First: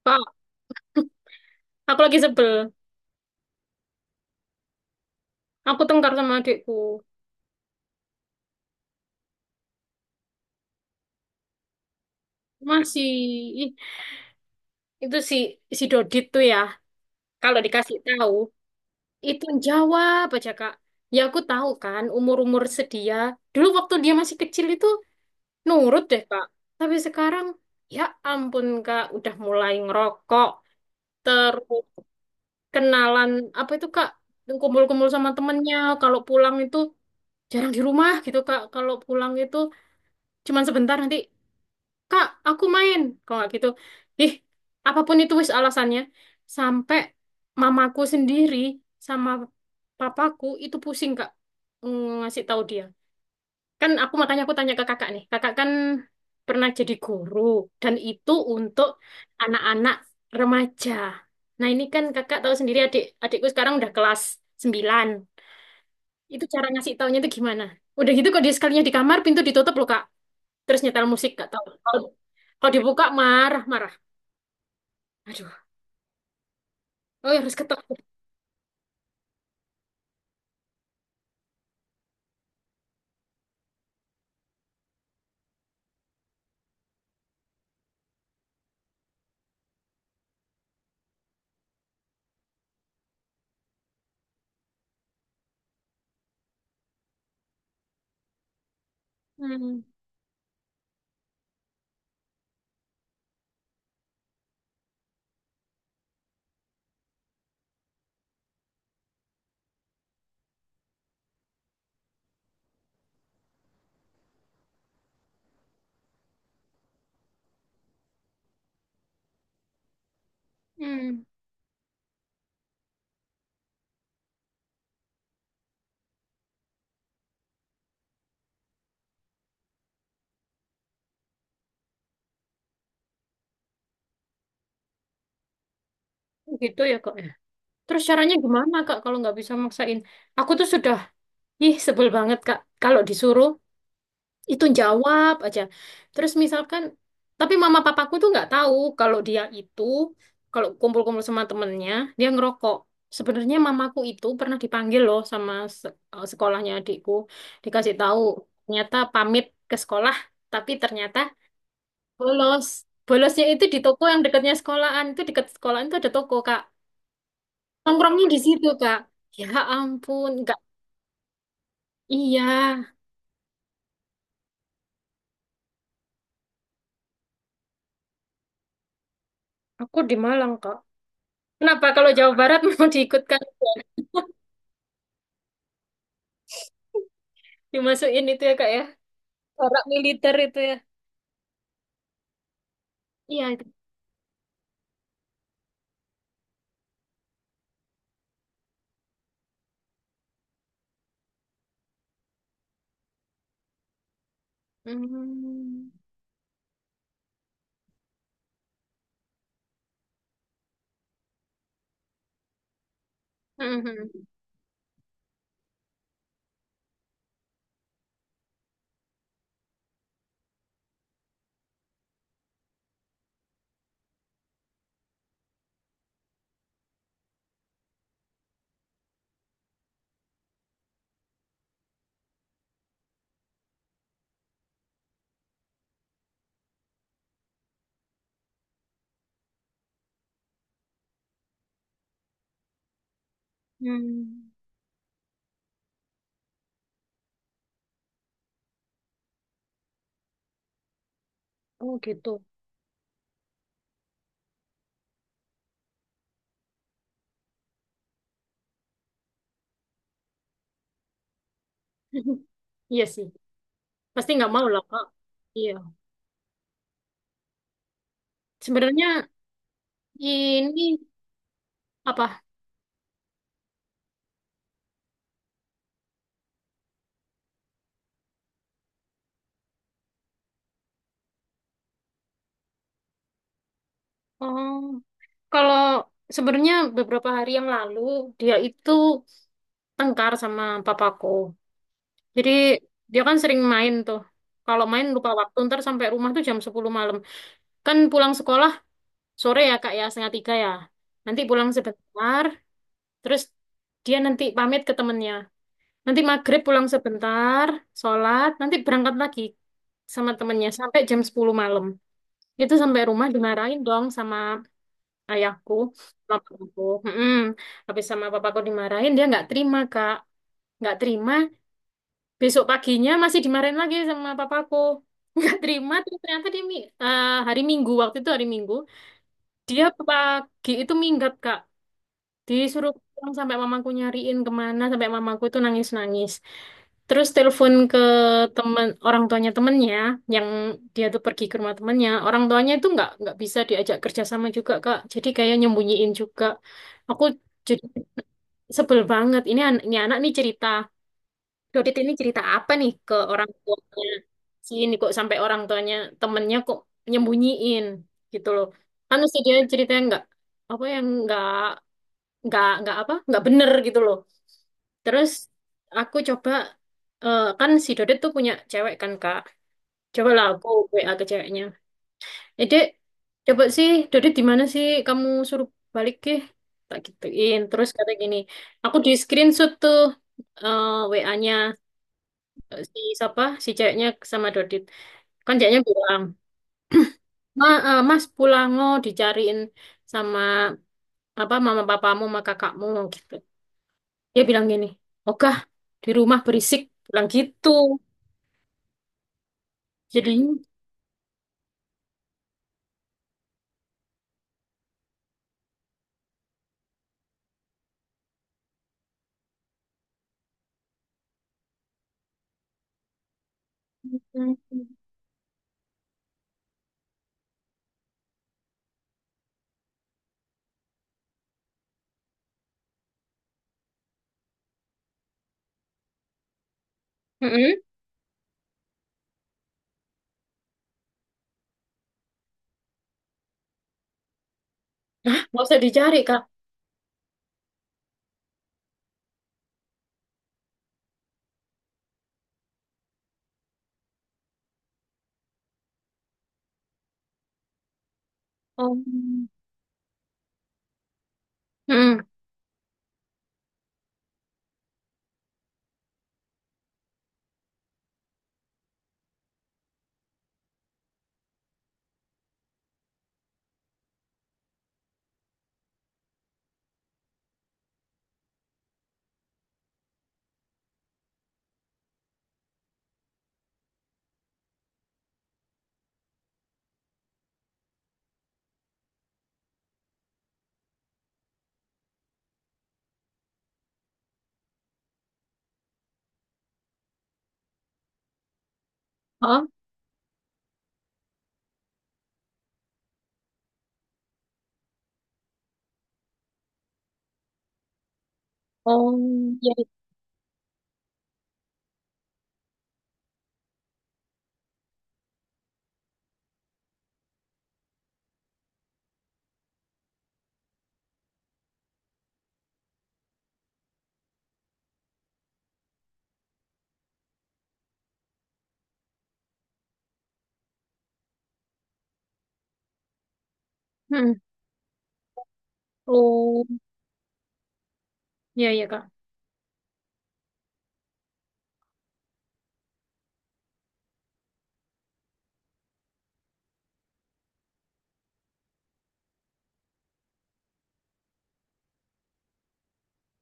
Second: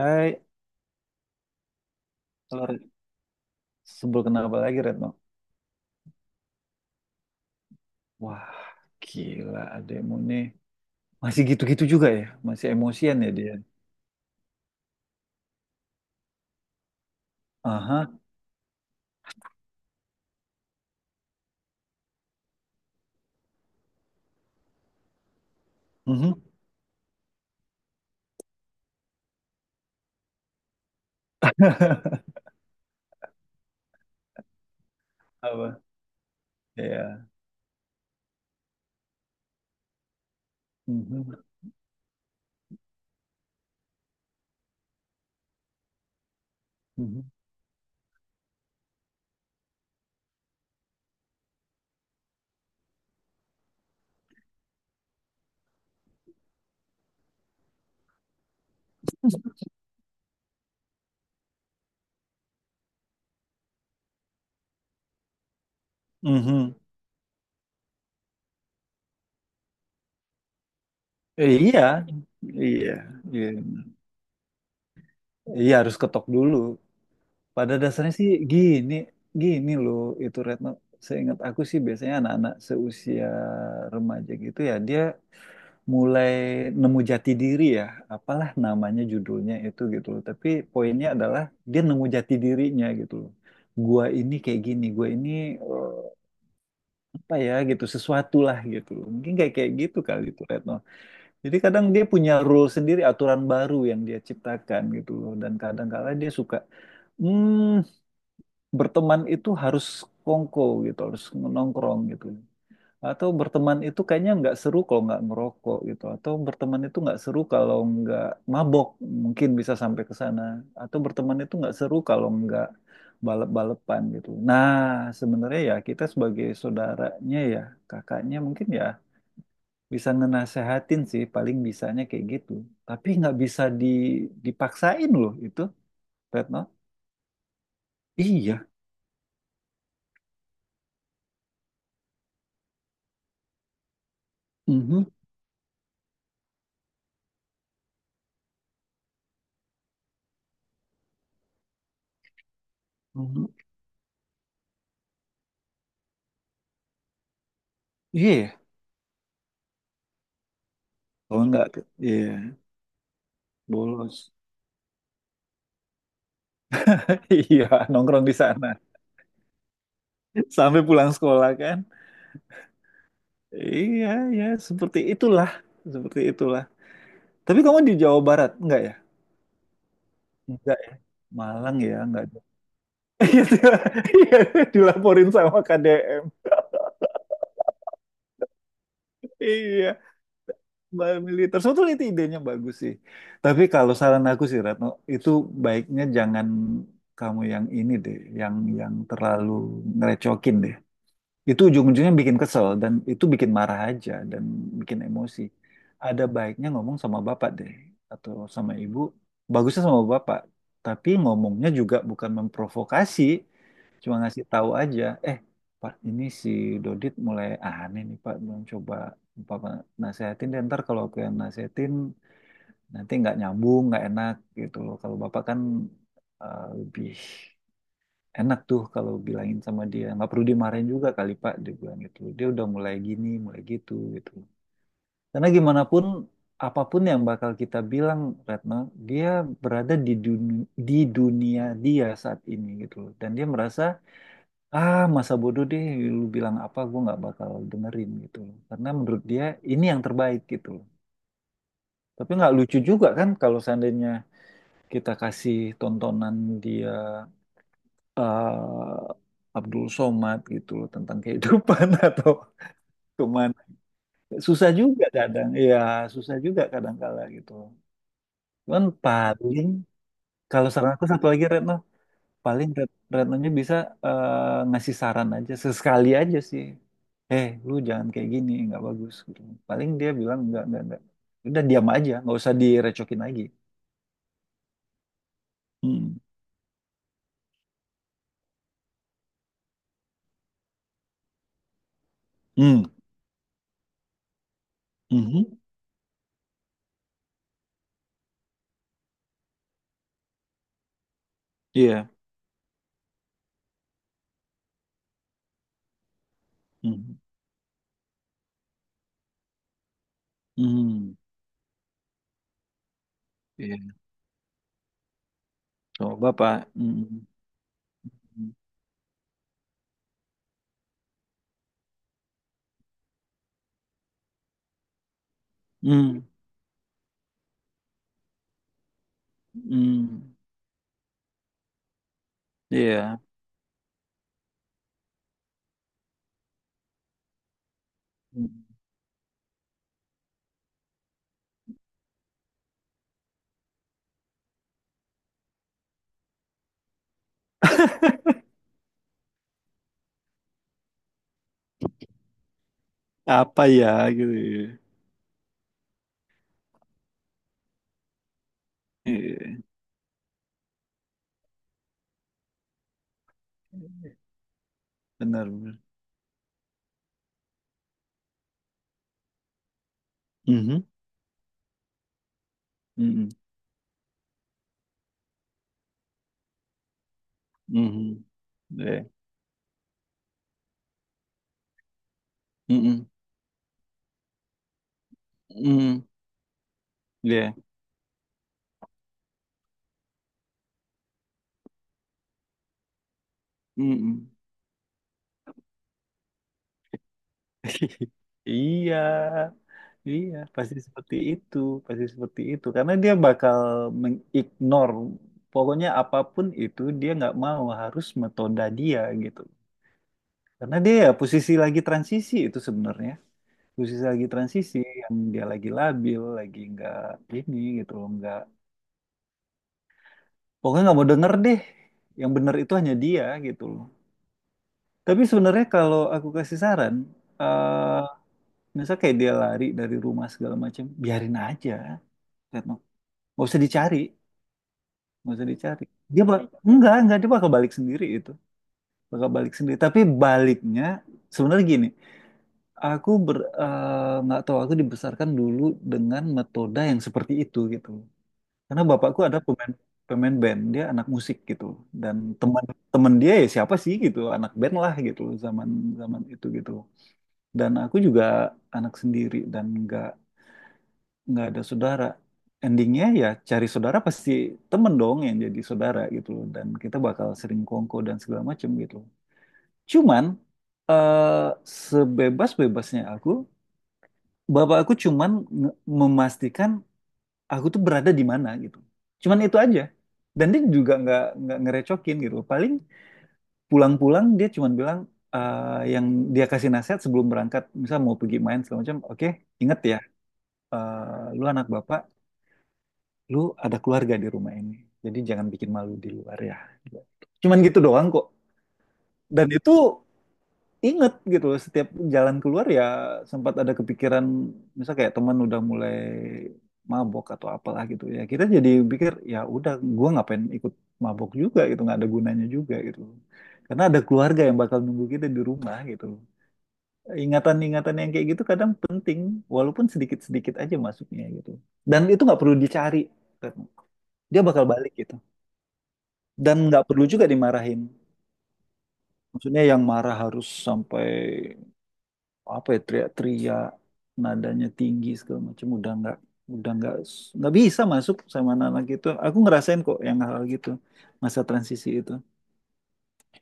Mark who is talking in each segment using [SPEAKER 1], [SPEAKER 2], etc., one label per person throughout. [SPEAKER 1] Hai,
[SPEAKER 2] Kak, aku lagi sebel.
[SPEAKER 1] kalau Re- sebel kenapa lagi Retno?
[SPEAKER 2] Aku tengkar sama adikku.
[SPEAKER 1] Wah, gila adekmu nih. Masih gitu-gitu juga ya? Masih
[SPEAKER 2] Masih.
[SPEAKER 1] emosian ya dia?
[SPEAKER 2] Ih, itu si si Dodit tuh ya. Kalau dikasih
[SPEAKER 1] Aha,
[SPEAKER 2] tahu, itu jawab aja, Kak. Ya aku tahu kan umur-umur sedia. Dulu waktu dia masih kecil itu nurut deh,
[SPEAKER 1] mhm.
[SPEAKER 2] Kak. Tapi sekarang ya ampun, Kak, udah mulai ngerokok, terus kenalan apa itu, Kak? Kumpul-kumpul sama temennya.
[SPEAKER 1] Apa?
[SPEAKER 2] Kalau pulang itu
[SPEAKER 1] Ya.
[SPEAKER 2] jarang di rumah gitu, Kak. Kalau pulang itu cuman sebentar, nanti,
[SPEAKER 1] Mhm,
[SPEAKER 2] Kak, aku main. Kalau nggak gitu, ih, apapun itu wis alasannya. Sampai
[SPEAKER 1] mhm,
[SPEAKER 2] mamaku sendiri sama papaku itu pusing, Kak, ngasih tahu dia. Kan aku, makanya aku tanya ke kakak nih. Kakak kan pernah jadi guru dan itu untuk anak-anak remaja. Nah, ini kan kakak tahu sendiri adik adikku sekarang udah kelas 9. Itu cara
[SPEAKER 1] mhm.
[SPEAKER 2] ngasih taunya itu gimana? Udah gitu kok dia sekalinya di kamar, pintu ditutup loh, Kak. Terus nyetel musik gak
[SPEAKER 1] Eh,
[SPEAKER 2] tahu.
[SPEAKER 1] iya,
[SPEAKER 2] Kalau kalau
[SPEAKER 1] iya,
[SPEAKER 2] dibuka
[SPEAKER 1] iya.
[SPEAKER 2] marah-marah. Aduh,
[SPEAKER 1] Iya harus ketok dulu.
[SPEAKER 2] oh ya harus
[SPEAKER 1] Pada
[SPEAKER 2] ketok.
[SPEAKER 1] dasarnya sih gini, gini loh itu Retno. Seingat aku sih biasanya anak-anak seusia remaja gitu ya, dia mulai nemu jati diri ya, apalah namanya judulnya itu gitu loh. Tapi poinnya adalah dia nemu jati dirinya gitu loh. Gua ini kayak gini, gua ini eh, apa ya gitu, sesuatu lah gitu loh. Mungkin kayak kayak
[SPEAKER 2] Hmm.
[SPEAKER 1] gitu kali itu Retno. Jadi kadang dia punya rule sendiri, aturan baru yang dia ciptakan gitu loh. Dan kadang kala dia suka, hmm, berteman itu harus kongko gitu, harus nongkrong gitu. Atau berteman itu kayaknya nggak seru kalau nggak merokok gitu. Atau berteman itu nggak seru kalau nggak mabok. Mungkin bisa sampai ke sana. Atau
[SPEAKER 2] Hmm.
[SPEAKER 1] berteman itu nggak seru kalau nggak balap-balapan gitu. Nah, sebenarnya ya kita sebagai saudaranya ya, kakaknya mungkin ya bisa ngenasehatin sih paling bisanya kayak gitu. Tapi nggak bisa dipaksain loh itu, Retno.
[SPEAKER 2] Gitu ya kok ya. Terus caranya
[SPEAKER 1] Iya.
[SPEAKER 2] gimana kak kalau nggak bisa maksain? Aku tuh sudah, ih, sebel banget kak. Kalau disuruh itu
[SPEAKER 1] Mhm,
[SPEAKER 2] jawab aja. Terus misalkan, tapi mama papaku tuh nggak tahu kalau dia itu kalau kumpul-kumpul sama temennya dia ngerokok.
[SPEAKER 1] mhm.
[SPEAKER 2] Sebenarnya mamaku itu pernah dipanggil loh sama sekolahnya adikku. Dikasih tahu,
[SPEAKER 1] Iya. Ya.
[SPEAKER 2] ternyata pamit ke sekolah, tapi ternyata
[SPEAKER 1] Kalau nggak, iya,
[SPEAKER 2] bolos. Bolosnya itu di toko yang
[SPEAKER 1] bolos.
[SPEAKER 2] dekatnya sekolahan. Itu dekat sekolahan itu ada toko, Kak.
[SPEAKER 1] Iya,
[SPEAKER 2] Nongkrongnya
[SPEAKER 1] nongkrong di
[SPEAKER 2] di situ,
[SPEAKER 1] sana.
[SPEAKER 2] Kak. Ya ampun, enggak.
[SPEAKER 1] Sampai pulang sekolah kan.
[SPEAKER 2] Iya,
[SPEAKER 1] Iya, ya seperti itulah, seperti itulah. Tapi kamu di Jawa Barat enggak ya?
[SPEAKER 2] aku di Malang, Kak.
[SPEAKER 1] Enggak ya. Malang
[SPEAKER 2] Kenapa
[SPEAKER 1] ya,
[SPEAKER 2] kalau
[SPEAKER 1] enggak
[SPEAKER 2] Jawa
[SPEAKER 1] ada.
[SPEAKER 2] Barat mau diikutkan,
[SPEAKER 1] Iya, iya, dilaporin sama KDM.
[SPEAKER 2] dimasukin itu ya, Kak ya? Corak
[SPEAKER 1] Iya,
[SPEAKER 2] militer itu ya.
[SPEAKER 1] mbak militer. Sebetulnya itu idenya bagus sih.
[SPEAKER 2] Iya,
[SPEAKER 1] Tapi
[SPEAKER 2] itu.
[SPEAKER 1] kalau saran aku sih Ratno, itu baiknya jangan kamu yang ini deh, yang terlalu ngerecokin deh. Itu ujung-ujungnya bikin kesel dan itu bikin marah aja dan bikin emosi.
[SPEAKER 2] Hmm.
[SPEAKER 1] Ada baiknya ngomong sama bapak deh atau sama ibu. Bagusnya sama bapak, tapi ngomongnya juga bukan memprovokasi, cuma
[SPEAKER 2] Mhm.
[SPEAKER 1] ngasih tahu aja. Eh, Pak, ini si Dodit mulai aneh nih Pak, belum coba Bapak nasehatin deh. Ntar kalau aku yang nasehatin nanti nggak nyambung, nggak enak gitu loh. Kalau Bapak kan lebih enak tuh kalau bilangin sama dia nggak perlu dimarahin juga kali Pak, dia bilang gitu dia udah mulai gini mulai gitu gitu, karena gimana pun apapun yang bakal kita bilang Retno, dia berada di dunia dia saat ini gitu loh, dan dia merasa
[SPEAKER 2] Hmm.
[SPEAKER 1] ah masa bodoh deh, lu bilang apa gue nggak bakal dengerin gitu loh, karena menurut dia ini yang terbaik gitu loh.
[SPEAKER 2] Oh,
[SPEAKER 1] Tapi
[SPEAKER 2] gitu.
[SPEAKER 1] nggak lucu juga kan kalau seandainya kita kasih tontonan dia eh, Abdul Somad gitu loh tentang kehidupan atau
[SPEAKER 2] Iya sih.
[SPEAKER 1] kemana.
[SPEAKER 2] Pasti nggak mau
[SPEAKER 1] Susah
[SPEAKER 2] lah, Kak.
[SPEAKER 1] juga kadang,
[SPEAKER 2] Iya.
[SPEAKER 1] ya susah juga kadang kala gitu. Cuman
[SPEAKER 2] Sebenarnya
[SPEAKER 1] paling kalau
[SPEAKER 2] ini
[SPEAKER 1] saran aku satu lagi Retno,
[SPEAKER 2] apa?
[SPEAKER 1] paling Retnonya bisa ngasih saran aja sesekali aja sih. Eh, lu jangan kayak gini, nggak bagus gitu. Paling dia bilang nggak nggak. Udah diam aja, nggak usah direcokin lagi.
[SPEAKER 2] Oh, kalau
[SPEAKER 1] Hmm.
[SPEAKER 2] sebenarnya beberapa hari yang lalu dia itu tengkar sama papaku. Jadi
[SPEAKER 1] Hmm.
[SPEAKER 2] dia kan sering main tuh. Kalau main lupa
[SPEAKER 1] Mhm.
[SPEAKER 2] waktu, ntar sampai rumah tuh jam 10 malam. Kan pulang sekolah sore ya kak ya, setengah tiga ya. Nanti pulang
[SPEAKER 1] Iya.
[SPEAKER 2] sebentar, terus dia nanti pamit ke temennya. Nanti maghrib pulang
[SPEAKER 1] Hmm.
[SPEAKER 2] sebentar, sholat, nanti berangkat lagi sama temennya
[SPEAKER 1] Hmm.
[SPEAKER 2] sampai
[SPEAKER 1] Hmm.
[SPEAKER 2] jam 10 malam. Itu sampai rumah dimarahin
[SPEAKER 1] Iya.
[SPEAKER 2] dong sama ayahku,
[SPEAKER 1] Coba Pak.
[SPEAKER 2] papaku.
[SPEAKER 1] Hmm.
[SPEAKER 2] Mm-mm. Habis sama
[SPEAKER 1] Hmm.
[SPEAKER 2] papaku dimarahin, dia nggak terima, Kak. Nggak terima, besok paginya masih dimarahin lagi sama papaku. Nggak terima, terus
[SPEAKER 1] Hmm.
[SPEAKER 2] ternyata hari Minggu, waktu itu hari Minggu, dia
[SPEAKER 1] Hmm,
[SPEAKER 2] pagi itu minggat, Kak. Disuruh
[SPEAKER 1] iya.
[SPEAKER 2] pulang sampai mamaku nyariin kemana, sampai mamaku itu nangis-nangis. Terus telepon ke temen orang tuanya temennya, yang dia tuh pergi ke rumah temennya. Orang tuanya itu nggak bisa diajak kerjasama juga Kak. Jadi kayak nyembunyiin juga. Aku jadi sebel banget. Ini anak nih cerita. Dodit ini cerita apa nih ke orang
[SPEAKER 1] Apa ya
[SPEAKER 2] tuanya?
[SPEAKER 1] gitu ya.
[SPEAKER 2] Si ini kok sampai orang tuanya temennya kok nyembunyiin gitu loh. Kan mesti dia
[SPEAKER 1] Iya,
[SPEAKER 2] ceritanya nggak apa yang nggak apa, nggak bener gitu loh. Terus
[SPEAKER 1] benar benar.
[SPEAKER 2] aku coba, eh, kan si Dodet tuh punya cewek kan kak, cobalah aku
[SPEAKER 1] Mhm,
[SPEAKER 2] WA ke ceweknya, eh Dek,
[SPEAKER 1] mhm,
[SPEAKER 2] coba sih Dodet di mana sih, kamu suruh balik, ke tak gituin, terus kata
[SPEAKER 1] mhm.
[SPEAKER 2] gini, aku
[SPEAKER 1] Iya.
[SPEAKER 2] di screenshot tuh WA-nya si
[SPEAKER 1] Mhm,
[SPEAKER 2] siapa si ceweknya sama Dodit. Kan ceweknya
[SPEAKER 1] mhm.
[SPEAKER 2] bilang,
[SPEAKER 1] Iya.
[SPEAKER 2] Mas pulang, oh dicariin sama apa mama papamu sama kakakmu gitu.
[SPEAKER 1] Mhm.
[SPEAKER 2] Dia bilang gini, Ogah, di rumah berisik. Bilang gitu.
[SPEAKER 1] Iya.
[SPEAKER 2] Jadi,
[SPEAKER 1] Iya, pasti seperti itu, pasti seperti itu. Karena dia bakal mengignore, pokoknya apapun itu dia nggak mau, harus metoda dia gitu. Karena dia ya posisi lagi transisi itu sebenarnya. Posisi lagi transisi yang dia lagi labil, lagi nggak ini gitu loh, nggak pokoknya nggak mau denger deh. Yang bener itu hanya dia gitu loh. Tapi sebenarnya kalau aku kasih saran,
[SPEAKER 2] mm-mm.
[SPEAKER 1] eh misal kayak dia lari dari rumah segala macam, biarin aja, Retno. Nggak usah dicari,
[SPEAKER 2] Hah,
[SPEAKER 1] nggak usah
[SPEAKER 2] nggak usah
[SPEAKER 1] dicari.
[SPEAKER 2] dicari,
[SPEAKER 1] Dia bak
[SPEAKER 2] Kak.
[SPEAKER 1] Enggak, dia bakal balik sendiri itu, bakal balik sendiri. Tapi baliknya sebenarnya gini. Nggak tahu aku dibesarkan dulu dengan metode yang seperti itu gitu. Karena
[SPEAKER 2] Oh,
[SPEAKER 1] bapakku ada pemain pemain band, dia anak musik gitu. Dan
[SPEAKER 2] mm-mm.
[SPEAKER 1] teman teman dia ya siapa sih gitu, anak band lah gitu zaman zaman itu gitu. Dan aku juga anak sendiri dan nggak ada saudara. Endingnya ya cari saudara pasti temen dong yang jadi saudara gitu loh. Dan kita bakal sering kongko dan segala macem gitu. Cuman eh sebebas-bebasnya aku, Bapak aku cuman memastikan aku tuh berada di mana gitu. Cuman itu aja. Dan dia juga nggak ngerecokin gitu. Paling pulang-pulang dia cuman bilang yang dia kasih nasihat sebelum berangkat, misal mau pergi main segala macam, oke,
[SPEAKER 2] Hah?
[SPEAKER 1] inget ya, lu anak bapak, lu ada keluarga di rumah ini. Jadi jangan bikin malu di luar ya. Cuman gitu doang kok.
[SPEAKER 2] Oh,
[SPEAKER 1] Dan itu
[SPEAKER 2] iya.
[SPEAKER 1] inget gitu loh, setiap jalan keluar ya sempat ada kepikiran misal kayak teman udah mulai mabok atau apalah gitu, ya kita jadi pikir ya udah, gua ngapain ikut mabok juga gitu, nggak ada gunanya juga gitu, karena ada keluarga yang bakal nunggu kita di rumah gitu. Ingatan-ingatan yang kayak gitu kadang penting, walaupun sedikit-sedikit aja masuknya gitu, dan itu nggak perlu dicari Retno.
[SPEAKER 2] Mm-mm.
[SPEAKER 1] Dia bakal balik gitu, dan
[SPEAKER 2] Oh,
[SPEAKER 1] nggak perlu juga dimarahin,
[SPEAKER 2] iya, iya, Kak.
[SPEAKER 1] maksudnya yang marah harus sampai apa ya teriak-teriak, nadanya tinggi segala macam, udah udah nggak nggak bisa masuk sama anak-anak gitu. Aku ngerasain kok yang hal gitu, masa transisi itu.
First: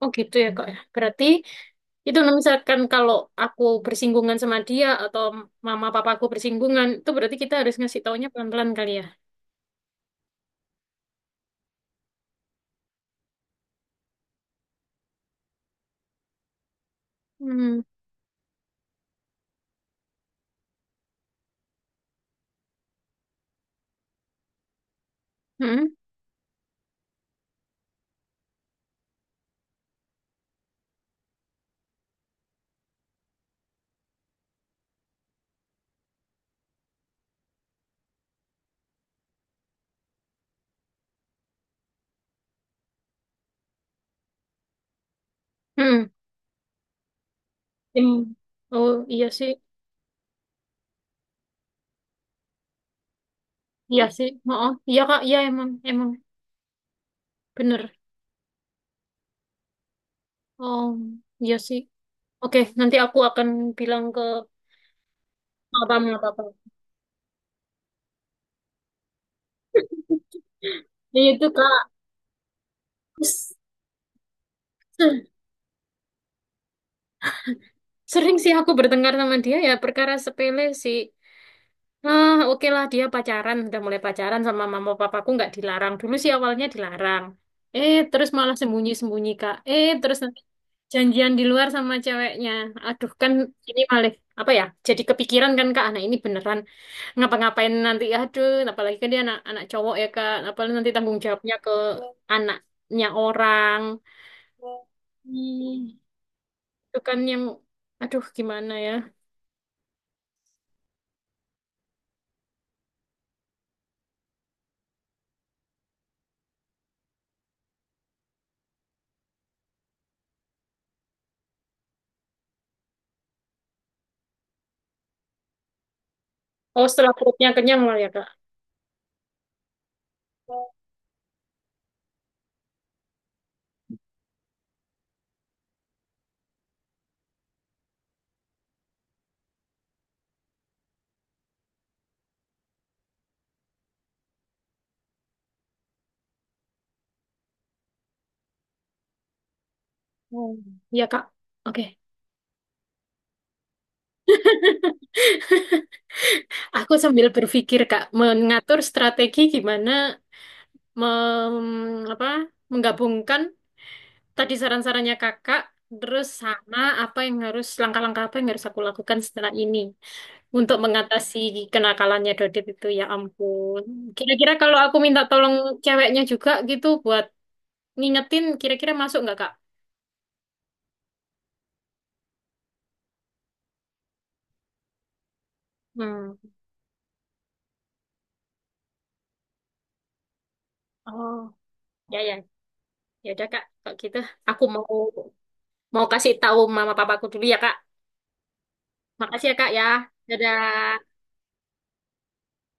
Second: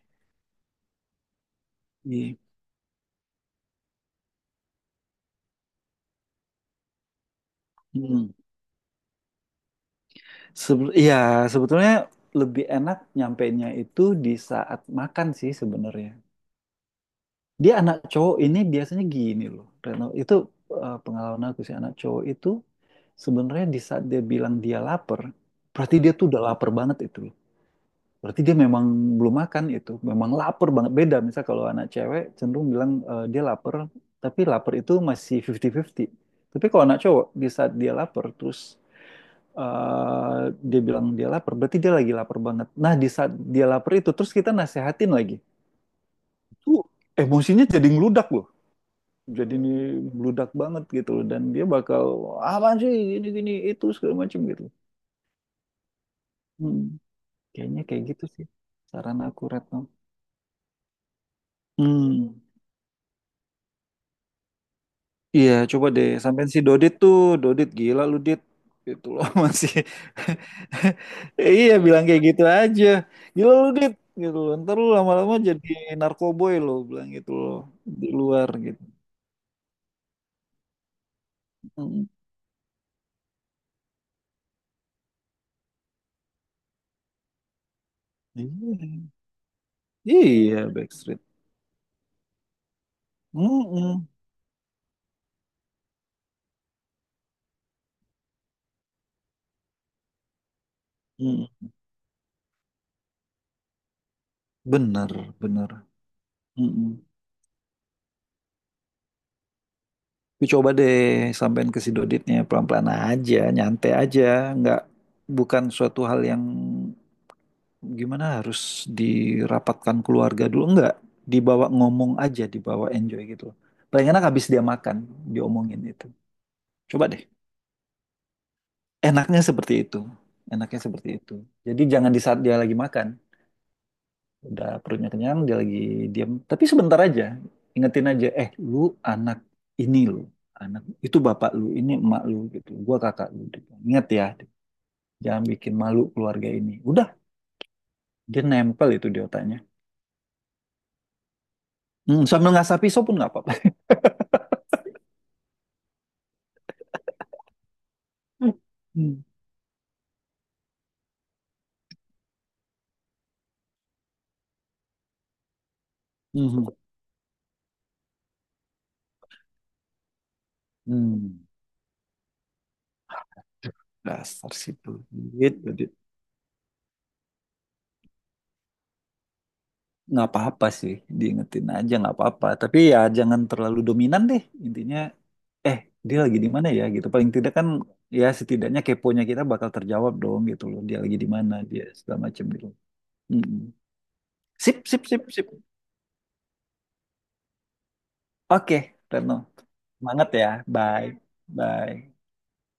[SPEAKER 2] Oh, gitu ya, Kak. Ya. Berarti itu
[SPEAKER 1] Iya.
[SPEAKER 2] misalkan kalau aku bersinggungan sama dia atau mama papaku bersinggungan, itu berarti kita harus ngasih taunya
[SPEAKER 1] Hmm.
[SPEAKER 2] pelan-pelan kali ya.
[SPEAKER 1] Iya, sebetulnya lebih enak nyampainya itu di saat makan sih sebenarnya. Dia
[SPEAKER 2] Hmm.
[SPEAKER 1] anak cowok ini biasanya gini loh Reno itu, pengalaman aku sih anak cowok itu sebenarnya di saat dia bilang dia lapar,
[SPEAKER 2] Hmm.
[SPEAKER 1] berarti dia tuh udah lapar banget itu. Berarti dia memang belum makan itu, memang lapar banget. Beda misal kalau anak cewek cenderung bilang dia lapar, tapi lapar itu masih 50-50. Tapi kalau anak cowok di saat dia lapar terus eh, dia bilang dia lapar, berarti dia lagi lapar banget. Nah, di saat dia lapar itu terus kita nasehatin lagi.
[SPEAKER 2] Hmm.
[SPEAKER 1] Itu emosinya jadi ngeludak
[SPEAKER 2] Em-
[SPEAKER 1] loh.
[SPEAKER 2] Oh, iya
[SPEAKER 1] Jadi
[SPEAKER 2] sih.
[SPEAKER 1] ini meludak banget gitu loh, dan dia bakal apaan sih gini gini itu
[SPEAKER 2] Iya
[SPEAKER 1] segala
[SPEAKER 2] sih.
[SPEAKER 1] macam
[SPEAKER 2] Oh,
[SPEAKER 1] gitu.
[SPEAKER 2] oh, iya, Kak. Iya, emang. Emang.
[SPEAKER 1] Hmm, Kayaknya
[SPEAKER 2] Bener.
[SPEAKER 1] kayak gitu sih saran aku Retno.
[SPEAKER 2] Oh, iya sih.
[SPEAKER 1] Hmm.
[SPEAKER 2] Oke, nanti aku akan bilang ke
[SPEAKER 1] Iya, coba deh
[SPEAKER 2] papamu apa apa.
[SPEAKER 1] sampein si Dodit tuh, Dodit gila lu Dit. Itu loh masih
[SPEAKER 2] Ya ya itu
[SPEAKER 1] iya,
[SPEAKER 2] Kak,
[SPEAKER 1] bilang kayak gitu aja. Gila
[SPEAKER 2] S-
[SPEAKER 1] lu Dit gitu loh. Ntar lu lama-lama jadi narkoboy lo, bilang gitu loh di
[SPEAKER 2] sering
[SPEAKER 1] luar
[SPEAKER 2] sih aku
[SPEAKER 1] gitu.
[SPEAKER 2] bertengkar sama dia ya perkara sepele sih.
[SPEAKER 1] Mm.
[SPEAKER 2] Ah, oke lah dia pacaran, udah mulai pacaran sama mama papaku nggak dilarang. Dulu sih awalnya dilarang. Eh, terus malah
[SPEAKER 1] Iya,
[SPEAKER 2] sembunyi-sembunyi Kak. Eh, terus nanti
[SPEAKER 1] iya, Backstreet.
[SPEAKER 2] janjian di luar sama ceweknya. Aduh, kan ini
[SPEAKER 1] Mm-mm.
[SPEAKER 2] malah apa ya? Jadi kepikiran kan Kak, anak ini beneran ngapa-ngapain nanti, aduh, apalagi kan dia anak anak cowok ya kak, apalagi nanti tanggung
[SPEAKER 1] Mm.
[SPEAKER 2] jawabnya ke anaknya orang.
[SPEAKER 1] Bener, bener.
[SPEAKER 2] Ih, itu
[SPEAKER 1] Mm-mm.
[SPEAKER 2] kan yang, aduh, gimana ya.
[SPEAKER 1] Tapi coba deh sampein ke si Doditnya pelan-pelan aja, nyantai aja, nggak, bukan suatu hal yang gimana harus dirapatkan keluarga dulu, enggak, dibawa ngomong aja, dibawa enjoy gitu loh. Paling enak habis dia makan diomongin itu,
[SPEAKER 2] Oh,
[SPEAKER 1] coba
[SPEAKER 2] setelah
[SPEAKER 1] deh.
[SPEAKER 2] perutnya kenyang lah ya kak.
[SPEAKER 1] Enaknya seperti itu, enaknya seperti itu. Jadi jangan di saat dia lagi makan, udah perutnya kenyang, dia lagi diam, tapi sebentar aja ingetin aja, eh lu anak ini, lu anak itu, bapak lu ini, emak lu gitu, gua kakak lu gitu. Ingat ya, jangan bikin malu keluarga ini, udah, dia nempel itu di otaknya.
[SPEAKER 2] Hmm. Ya kak, oke.
[SPEAKER 1] Hmm, sambil ngasah pisau pun nggak.
[SPEAKER 2] Aku sambil berpikir kak,
[SPEAKER 1] Hmm.
[SPEAKER 2] mengatur strategi gimana mem- apa menggabungkan tadi saran-sarannya kakak, terus
[SPEAKER 1] Mhm.
[SPEAKER 2] sama apa yang harus langkah-langkah apa yang harus aku lakukan setelah ini untuk mengatasi
[SPEAKER 1] Hmm.
[SPEAKER 2] kenakalannya Dodit itu ya ampun.
[SPEAKER 1] Dasar
[SPEAKER 2] Kira-kira
[SPEAKER 1] si
[SPEAKER 2] kalau aku minta tolong
[SPEAKER 1] pelit. Jadi
[SPEAKER 2] ceweknya juga gitu buat ngingetin, kira-kira masuk nggak Kak?
[SPEAKER 1] nggak apa-apa sih, diingetin aja nggak apa-apa. Tapi ya jangan terlalu dominan deh. Intinya, eh dia
[SPEAKER 2] Hmm.
[SPEAKER 1] lagi di mana ya gitu. Paling tidak kan ya setidaknya keponya kita bakal terjawab dong gitu loh. Dia lagi di
[SPEAKER 2] Oh,
[SPEAKER 1] mana, dia
[SPEAKER 2] ya
[SPEAKER 1] segala
[SPEAKER 2] ya.
[SPEAKER 1] macam gitu.
[SPEAKER 2] Ya udah
[SPEAKER 1] Mm-mm.
[SPEAKER 2] Kak, kalau gitu aku mau
[SPEAKER 1] Sip, sip, sip, sip.
[SPEAKER 2] mau kasih tahu mama papaku dulu ya Kak.
[SPEAKER 1] Oke, Reno.
[SPEAKER 2] Makasih ya Kak ya.
[SPEAKER 1] Semangat ya. Bye.
[SPEAKER 2] Dadah.
[SPEAKER 1] Bye.